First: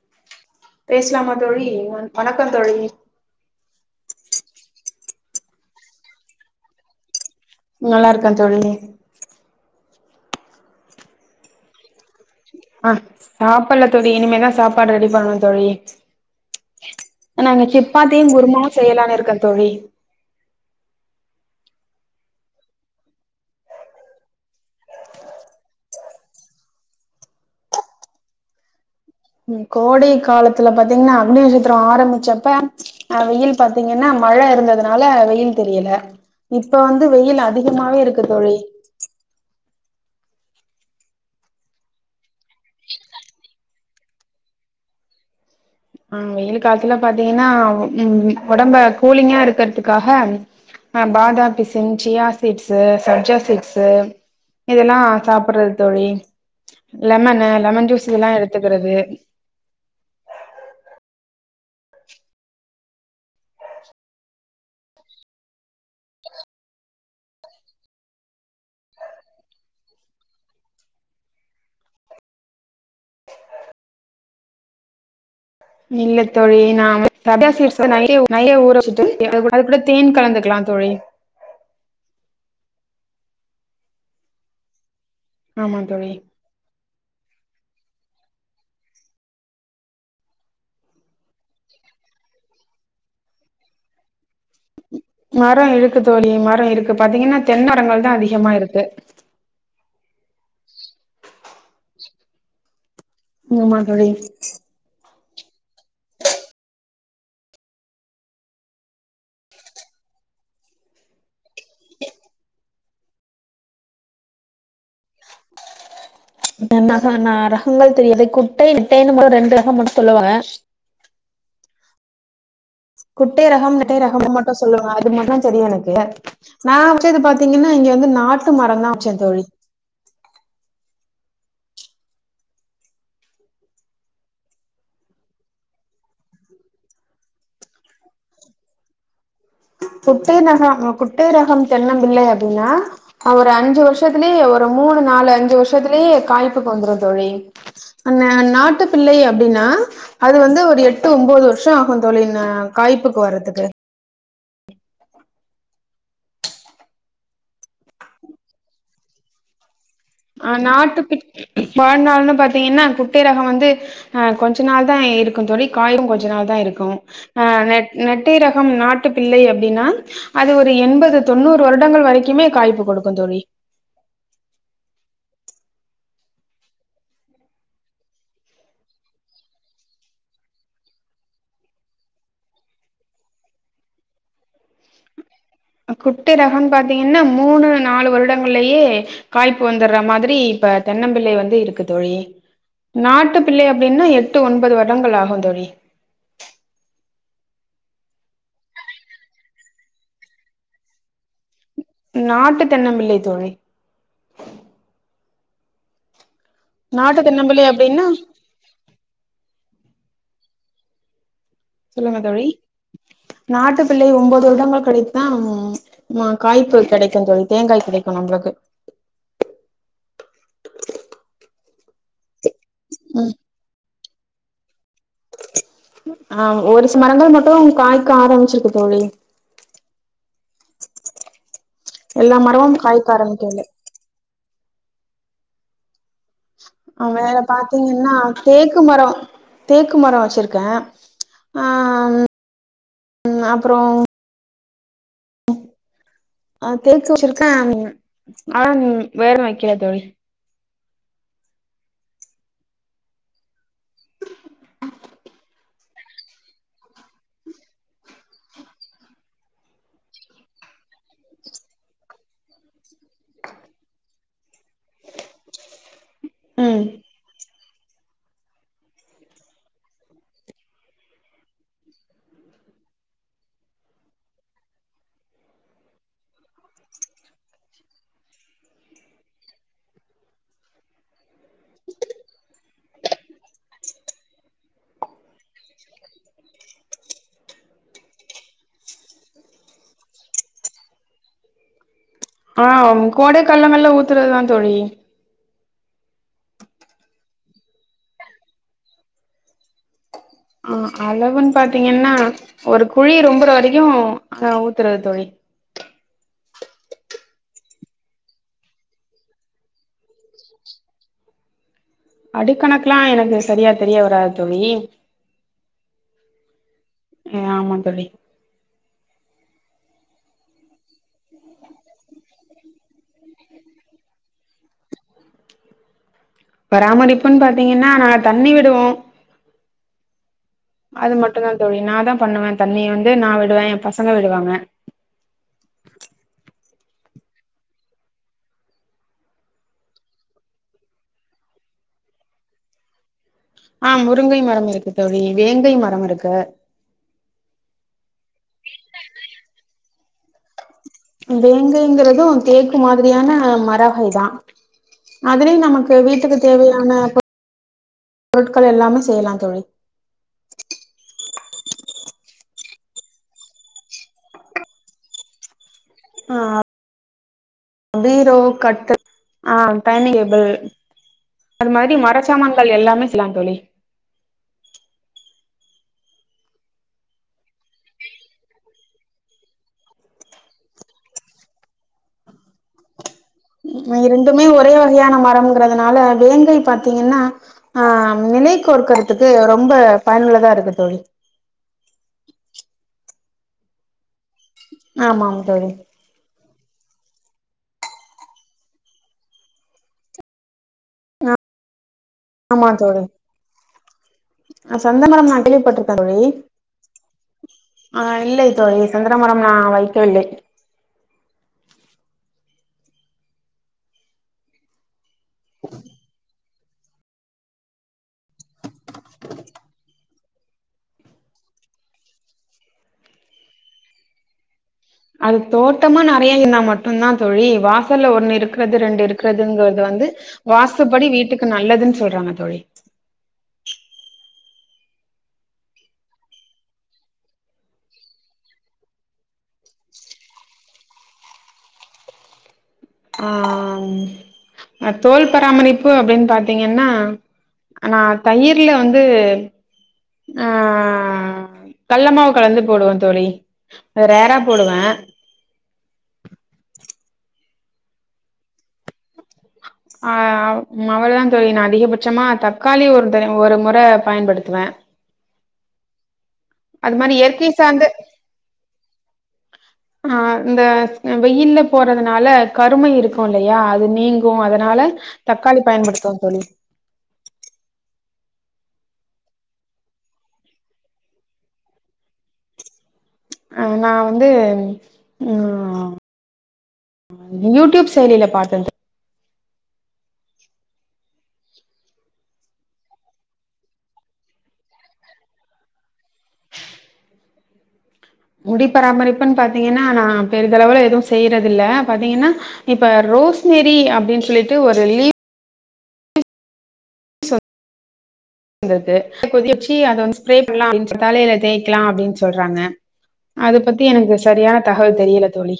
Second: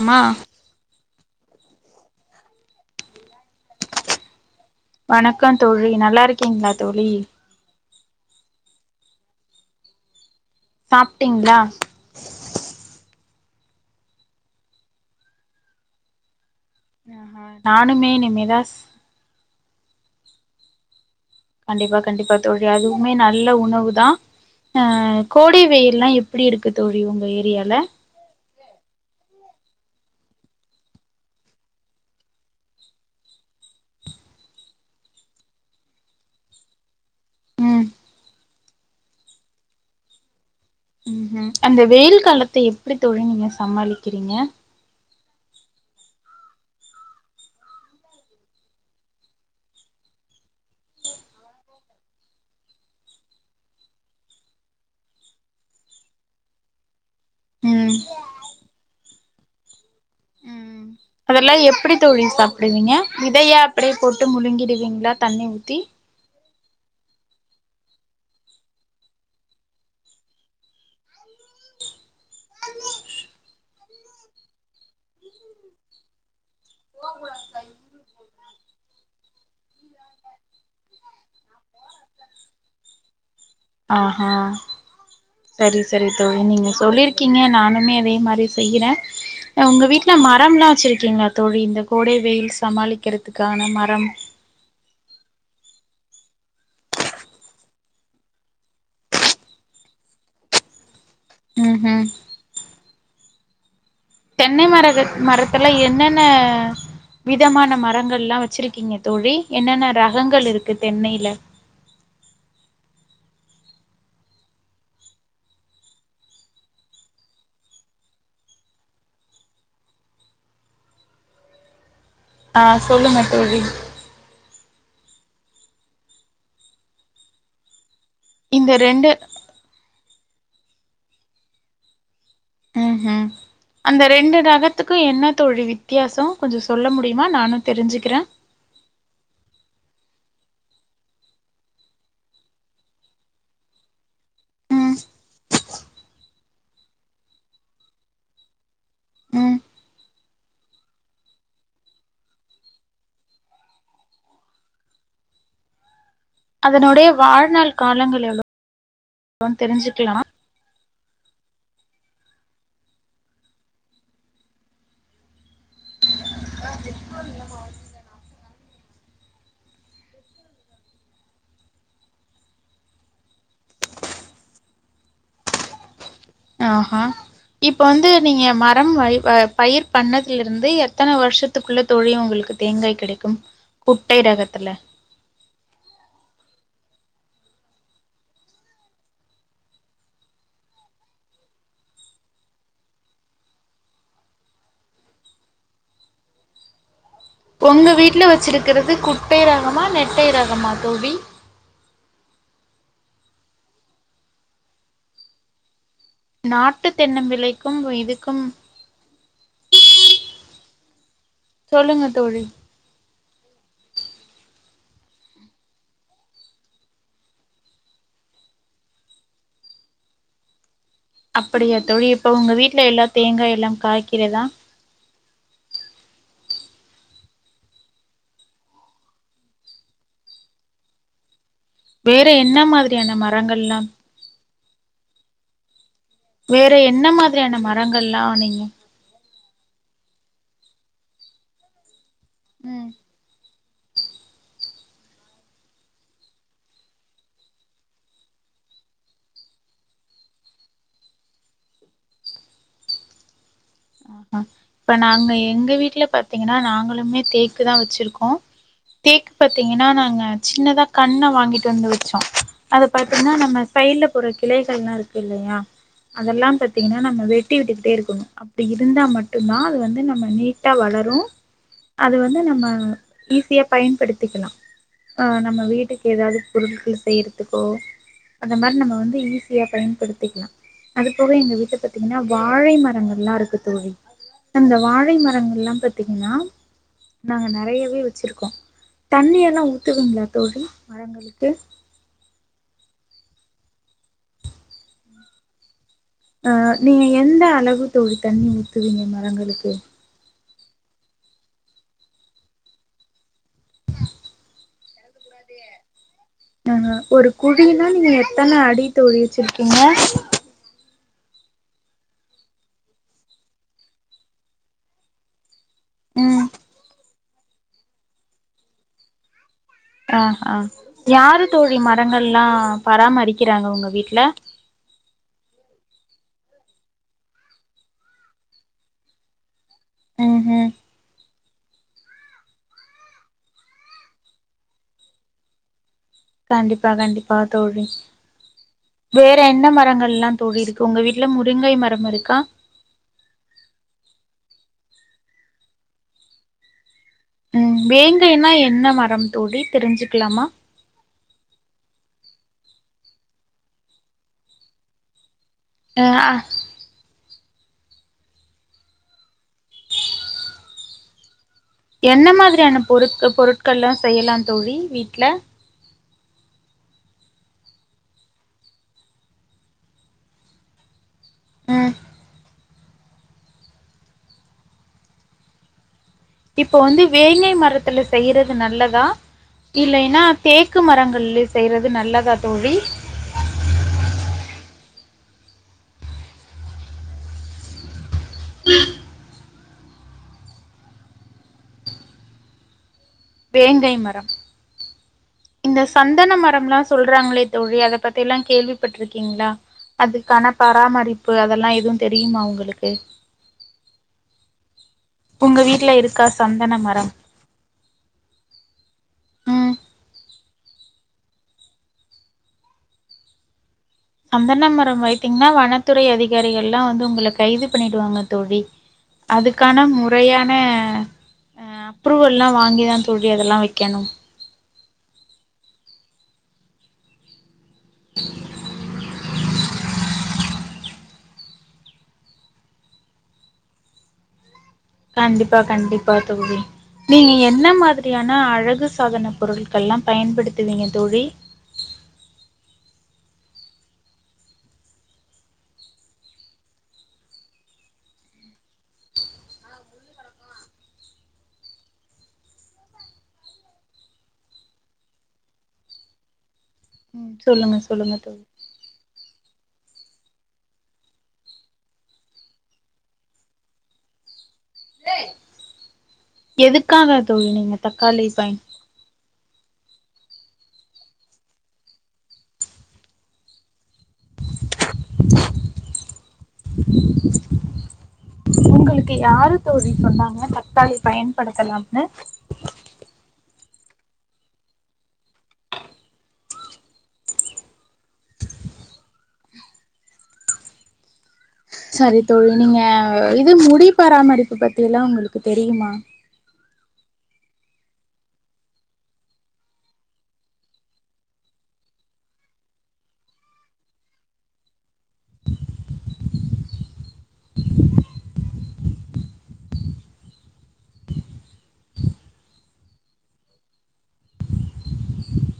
அம் மா பேசுலாமா தோழி வணக்கம் தோழி வணக்கம் தோழி நல்லா இருக்கீங்களா தோழி நல்லா இருக்கே தோழி சாப்டிங்ளா ஆ சாப்டல தோழி இனிமே தா சாப்பாடு ரெடி பண்ணணும் தோழி ஆஹா நா இங்க நானுமே சிப்பாத்தியும் இனிமேதா குருமாவும் செய்யலானு இருக்கே தோழி கண்டிப்பா கண்டிப்பா தோழி அதுவுமே நல்ல உணவு தா அ கோடை வெயில்லாம் எப்டி இருக்கு தோழி உங்க ஏரியால கோடை காலத்துல பாத்தீங்கனா அக்னி நட்சத்திரோ ஆரம்பிச்சப்ப அஹ் வெயில் பாத்தீங்கன்னா மழை இருந்ததுனால வெயில் தெரியல இப்ப வந்து வெயில் ம் அதிகமாவே இருக்கு தொழி ம்ஹும் அந்த வெயில் காலத்தை எப்படி தொழி நீங்க சமாளிக்கிறீங்க ஆஹ் வெயில் காலத்துல பாத்தீங்கன்னா உம் உடம்ப கூலிங்கா இருக்கிறதுக்காக ஆஹ பாதா பிசின் சியா சீட்ஸு சப்ஜா சீட்ஸு இதெல்லாம் சாப்பிடுறது தோழி லெமனு லெமன் ம் ஜூஸ் இதெல்லாம் எடுத்துக்கிறது அதெல்லாம் எப்படி தோழி சாப்பிடுவீங்க விதையா அப்படியே போட்டு முழுங்கிடுவீங்களா தண்ணி ஊத்தி இல்ல தோழி நாம சப்யா சீட்ஸ நைய நைய ஊறச்ச அதுகூட தேன் கலந்துக்கலாம் தோழி ஆஹ சரி சரி தோழி நீங்க சொல்லிருக்கீங்க நானுமே அதே மாதிரி செய்யறேன் உங்க வீட்டுல மரம் எல்லாம் வச்சிருக்கீங்களா தோழி இந்த கோடை வெயில் சமாளிக்கிறதுக்கான மரம் மரம் இருக்கு தோழி மரம் இருக்கு பாத்தீங்கன்னா தென்னரங்கள் தான் அதிகமா இருக்கு ம் ஹும் இனிமதா தோழி தென்னை மர மரத்துல என்னென்ன விதமான மரங்கள்லாம் வச்சிருக்கீங்க தோழி என்னென்ன ரகங்கள் இருக்கு தென்னையில என்க ரகங்கள் தெரியாது குட்டை நெட்டைன்னு மட்டும் ரெண்டு ரகம் மட்டும் சொல்லுவாங்க ஆ சொல்லுங்க குட்டை தோழி ரகம் குட்டை ரகம்ன்னு மட்டும் சொல்லுவாங்க அது மட்டும் தான் தெரியும் எனக்கு நா வச்சது பாத்தீங்கன்னா இங்க வந்து நாட் ட்டு இந்த மரம் தான் ரெண்டு வச்சன் தோழி ம் உம் அந்த ரெண்டு ரகத்துக்கும் என்ன தோழி வித்தியாசம் கொஞ்சம் சொல்ல முடியுமா நானும் தெரிஞ்சிக்கிறேன் குட்டை ரகம் குட்டை ரகம் தென்னம் பிள்ளை அப்டின்னா ஒரு அஞ்சு வருஷத்துலயே ஒரு ம் மூணு நாலு அஞ்சு வருஷத்துலயே காய்ப்புக்கு வந்துரும் தோழி அ நாட்டு பிள்ளை ம் அப்டின்னா அது வந்து ஒரு எட்டு ஒன்பது வருஷம் ஆகும் தோழி காய்ப்புக்கு வர்றதுக்கு அதனுடைய வாழ்நாள் காலங்கள் எவ்வளவுனனு தெரிஞ்சுக்கலாமா ஆ நாட்டு வாழ்நாள்ன்னு பாத்தீங்கன்னா குட்டை ரகம் வந்து ஆ கொஞ்ச நாள் தான் இருக்கும் தோழி காயும் கொஞ்ச நாள் தான் இருக் க்கும் அ நெட் நெட்டை ரகம் நாட்டு பிள்ளை அப்படின்னா அது ஒரு எண்பது தொண்ணூறு வருடங்கள் வரைக்குமே காய்ப்பு குடுக்கும் தோழி ஆஹா இப்ப வந்து நீங்க மரம் பயிர் பண்ணதுலருந்து எத்தன வருஷத்து த்துக்குள்ள தோழி உங்களுக்கு தேங்காய் கிடைக்கும் குட்டை ரகத்துல குட்டை ரகம் பாத்தீங்கன்னா மூணு நாலு வருடங்கள்லையே காய்ப்பு வந்துர்ற மாதிரி இப்ப தென்னம்பிள்ளை வந்து இருக்கு தோழி நாட்டு பிள்ளை அப்படின்னா எட்டு ஒன்பது வருடங்கள் ஆகும் தோழி உங்க வீட்டுல வச்சிருக்குறது குட்டை ரகமா நெட்டை ரகமா தோழி நாட்டு தென்னம்பிள்ளை தோழி நாட்டு தென்னம்பிள்ளை தென்னம்பிள்ளைக்கும் அப்டின்னா இதுக்கும் சொல்லுங்க தோழி நாட்டு பிள்ளை ஒன்பது வருடங்கள் கழித்துத்தான் ஆமா காய்ப்பு கெடைக்கும் தோழி தேங்காய் கிடைக்கும் நம்மளுக்கு அப்படியா தோழி இப்ப உங்க வீட்ல எல்லா ம் தேங்காய் எல்லாம் காய்க்கிறதா ஆ ஒரு சில மரங்கள் மட்டும் காய்க்க ஆரம்பிச்சிருக்கு தோழி வேற எல்லா என்ன மரமும் காய்க்க மாதிரியான ஆரம்பிக்கவில்லை மரங்கள்ல்லாம் வேற என்ன வேற மாதிரியான பாத்தீங்கன்னா மரங்கள்லா நீங்க தேக்கு மரம் தேக்கு மரம் வச்சிருக்கேன் ஆ உம் உம் அப்புறம் அ தேக்கு வச்சிருக்கேன் அதான் வேற வைக்கல தோழி ஆ இப்ப நாங்க எங்க வீட்டுல பாத்தீங்கன்னா நாங்களுமே தேக்கு தான் வச்சிருக்கோம் தேக்கு பாத்தீங்கன்னா நாங்க சின்னதா கண்ண வாங்கிட்டு வந்து வச்சோம் அத பாத்தீங்கன்னா நம்ம சைட்ல போற கிளைகள்ல்லாம் இருக்கு இல்லையா அதெல்லாம் ம் பாத்தீங்கன்னா நம்ம வெட்டி விட்டுக்கிட்டே இருக்கணும் அப்படி இருந்தா மட்டும்தான் அது வந்து நம்ம நீட்டா வளரும் அது வந்து நம்ம ஈஸியா பயன்படுத்திக்கலாம் ஆ நம்ம வீட்டுக்கு ஏதாவது பொருட்கள் செய்யிறதுக்கோ அந்த மாரி நம்ம வந்து ஈஸியா பயன்படுத்திக்லா அது போக எங்க வீட்ட பாத்தீங்ன்னா வாழை மரங்கள் எல்லாருக் க்கு தோழி அந்த வாழை மரங்கள் எல்லாம் பாத்தீங்கன்னா நாங்க நெறையவே வெச்சிருக்கோ தண்ணியெல்லா ஊத்துவீங்களா தோழி மரங்களுக்கு ஆ கோடை காலம்மெல்லா ஊத்துறதுதான் தோழி அ நீங்க எந்தளவு தோழி தண்ணி ஊத்துவீங்க மரங்களுக்கு ஆ அளவுன்னு பாத்தீங்ன்னா ஒரு குழி ரொம்பற வரைக்கு அ ஊத்துறது தோழி ஆ ஒரு குழின்னா நீங்க எத்தன அடி தோழி வெச்சிருக்கீங்க அடிக்கணக்லா எனக்கு சரியா தெரிய வராத் தோழி ம் ம் ஆமா தோழி ஆ ஆ யார் தோழி மரங்கள்லா பராமரிக்கிறாங்க உங்க வீட்டுல பராமரிப்புன் பாத்தீங்கன்னா நாங்க தண்ணி விடுவோ ம் ம் அது மட்டுந்தா தோழி நா தா பண்ணுவே தண்ணிய வந்து நா விடுவே எ பசங்க விடுவாங்க கண்டிப்பா கண்டிப்பா தோழி வேற என்ன மரங்கள்ல்லா தோழி இருக்கு உங்க வீட்ல முருங்கை மரம் இருக்கா ஆ முருங்கை மரம் இருக்கு தோழி வேங்கை மரம் இருக்கு ம் வேங்கைன்னா என்ன மரம் தோழி தெரிஞ்சுக்கலாமா வேங்கைங்கறது தேக்கு மாதிரியான மரகைதா அதிலி நம க்கு அ அ வீட்டுக்கு தேவையான பொருட் பொருட்கள் எல்லாமே செய்லா தோழி என்ன மாதிரியான பொருட்க் பொருட்கள்லா செய்யலாம் தோழி வீட்ல ஆ பீரோ கட்டில் அ டைனிங் டேபிள் அந்த ம் மாரி மரச்சாமான் கள் எல்லாமே செய்லாந் தோழி இப்போ வந்து வேங்கை மரத்துல செய்யறது நல்லதா இல்லைன்னா தேக்கு மரங்கள்லே செய்றது நல்லதா தோழி இரண்டுமே ஒரே வகையான மரம்ங்கிறதுனால வேங்கை பாத்தீங்கன்னா ஆ நிலை கோர்க்கறதுக்கு ரொம்ப பயனுள்ளதா இருக்கு தோழி வேங்கை மரம் ஆமாம் தோழி இந்த சந்தன மரம்ல்லா சொல்றாங்களே தோழி அத பத்தி எல்லா கேள்விப்பட்டிருக்கீங்ளா அதுக்கான பராமரிப்பு அதெல்லா எதுவு தெரியுமா உங்களுக்கு அ சந்தமரம் நா உங்க வீட்ல கேள்விபட்ருக்கே தோழி இருக்கா சந்தன மரம் ஆ இல்லை தோழி சந்தன மரம் நா ம் வைக்கவில்லை சந்தன்ன மரம் வைத்தீங்ன்னா வனத்துறை அதிகாரிகள்லா வந்து உங்கள கைது பண்ணிடுவாங்க தோழி அதுக்கான மு றையான அ அப்ரூவல்லா வாங்கி தா தோழி அதெல்லா வைக்கணு அது தோட்டமா நெறையா இருந்தா மட்டுந்தா தோழி வாசல்ல ஒண்ணு இருக்கிறது ரெண்டு இருக்கிறதுங்கறது வந்து வாஸ்துபடி வீட்டுக்கு நல்லதுன் சொல்றாங்க தோழி கண்டிப்பா கண்டிப்பா தோழி நீங்க என்ன மாதிரியான அழகு சாதன பொருட்கள்லா பயன்படுத்துவீங்க தோழி ஆ தோல் பராமரிப்பு அப்டின் பாத்தீங்கன்னா நா தயிர்ல வந்து ஆ கள்ளமாவு கலந்து போடுவந் தோழி ரேரா போடுவே ம் சொல்லுங்க சொல்லுங்க தோழி அ ம் அவள தான் தோழி நா அதிகபட்சமா தக்காளி ஒரு ஒரு முறை பயன்படுத்துவே [unintelligible] அது மாரி எதுக்காக இயற்கை தோழி நீங்க சார்ந்த தக்காளி பயன் [inaudible] அ இந்த வெயில் போறதுனால கருமை இருக்கும் இல்லையா அது நீங்க கும் அதனால தக்காளி பயன்படுத்துவாங்க தோழி [inaudible] உங்களுக்கு யாரு தோழி சொன்னாங்க தக்காளி பயன்படுத்தலாம்னு ஆ நான் வந்து ம் யூடியூப் செயலிய பாத்தே தோழி சரி தோழி நீங்க இது முடி பராமரிப்பு பத்தி எல்லா உங்களுக்கு தெரியுமா முடி பராமரிப்புன்னு பாத்தீங்கன்னா நான் பெரிதளவுல எதுவும் செய்யறது இல்ல பாத்தீங்கன்னா இப்ப ரோஸ்மெரி அப்டின்னு சொல்லிட்டு ஒரு லீவ் [inaudible] இந்ததுக்கு கொதிக்க வச்சு அத வந்து ஸ்ப்ரே பண்ணலா [unintelligible] தலயில தேய்கலாம் அப்டின்னு சொல்றாங்க இது பத்தி எனக்கு சரியான தகவல் தெரியல தோழி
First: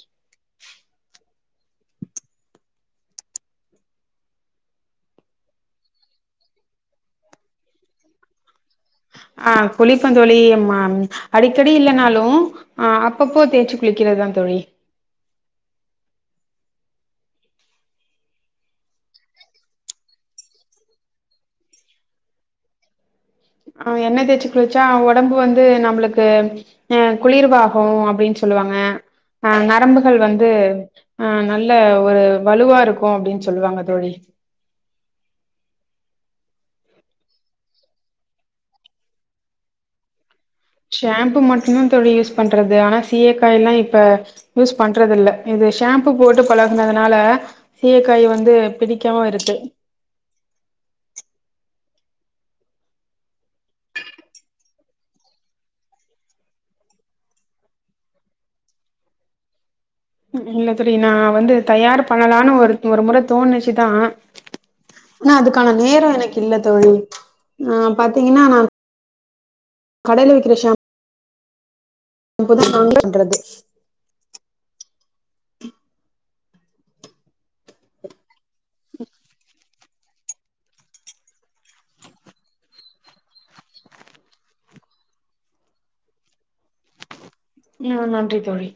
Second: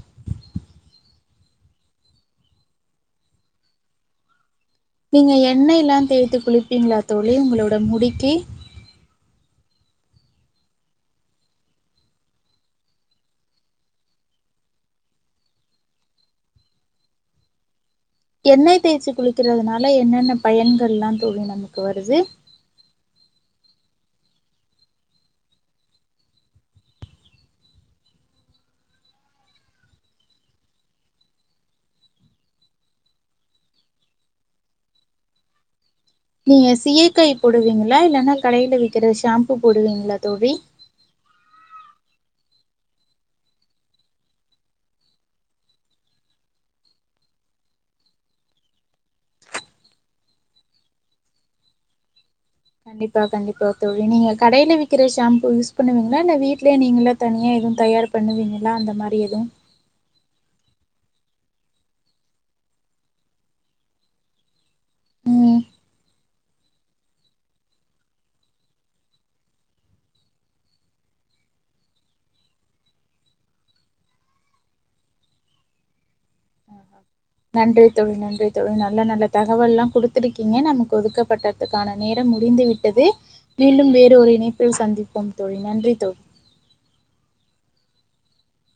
நீங்கள் எண்ணெய்ல்லா தேய்த்து குளிப்பீங்களா தோழி உங்களோட முடிக்கு அ குளிப்பே தோழி அடிக்கடி இல்லனாலு அ அப்பப்போ தேய்ச்சு குளிக்கிறதுதா தோழி எண்ணெய் தேய்ச்சு குளிக்கிறதுனால என்னென்ன பயன்கள்ல்லாம் தோழி நமக்கு வருது என்ன தேய்ச்சு குளிச்சா ஒடம்பு வந்து நம்மளுக்கு அ குளிர்வாகம் அப்டின்னு சொல்லுவாங்க அ நரம்புகள் வந்து அநல்ல ஒரு வலுவா இருக்கு அப்டின்னு சொல்லுவாங்க தோழி நீங்க சீயக்காய் போடுவீங்களா இல்லன்னா கடையில விக்கிற ஷாம்பு போடுவீங்களா தோழி ஷாம்பு மட்டும்தா தோழி யூஸ் பண்றது ஆனா சீயக்காய்ல்லா இப்ப யூஸ் பண்றது இல்ல இது ஷாம்பு போட்டு பழகுனதுனால சீயக்காய் வந்து பிடிக்காம இருக்கு கண்டிப்பா கண்டிப்பா தோழி நீங்க கடைல விக்கிற ஷாம்பு யூஸ் பண்ணுவீங்களா இல்ல வீட்லயே நீங்களே தனியா எதுவு தயார் பண்ணுவீங்களா அந்த மாரி எதுவு இல்ல தோழி நா வந்து தயார் பண்ணலான்னு ஒரு ஒரு முறை தோணுச்சுதா ஆனா ம் அதுக்கான நேரம் எனக்கு இல்ல தோழி அ பாத்தீங்கன்னா நான் கடையில விக்கிற ஷாம்பு இப்பதா நாங்களே பண்றது [inaudible] [inaudible] நன்றி தோழி நன்றி தோழி நல்ல நல்ல தகவல் எல்லா கொடுத்திருக்கீங்க நமக்கு ஒதுக்கப்பட்டதுக்கான நேரம் முடிந்து விட்டு [unintelligible] மீண்டும் வேறொரு இணைப்பில் சந்திப்போம் தோழி நன்றி தோழி ம் நன்றி தோழி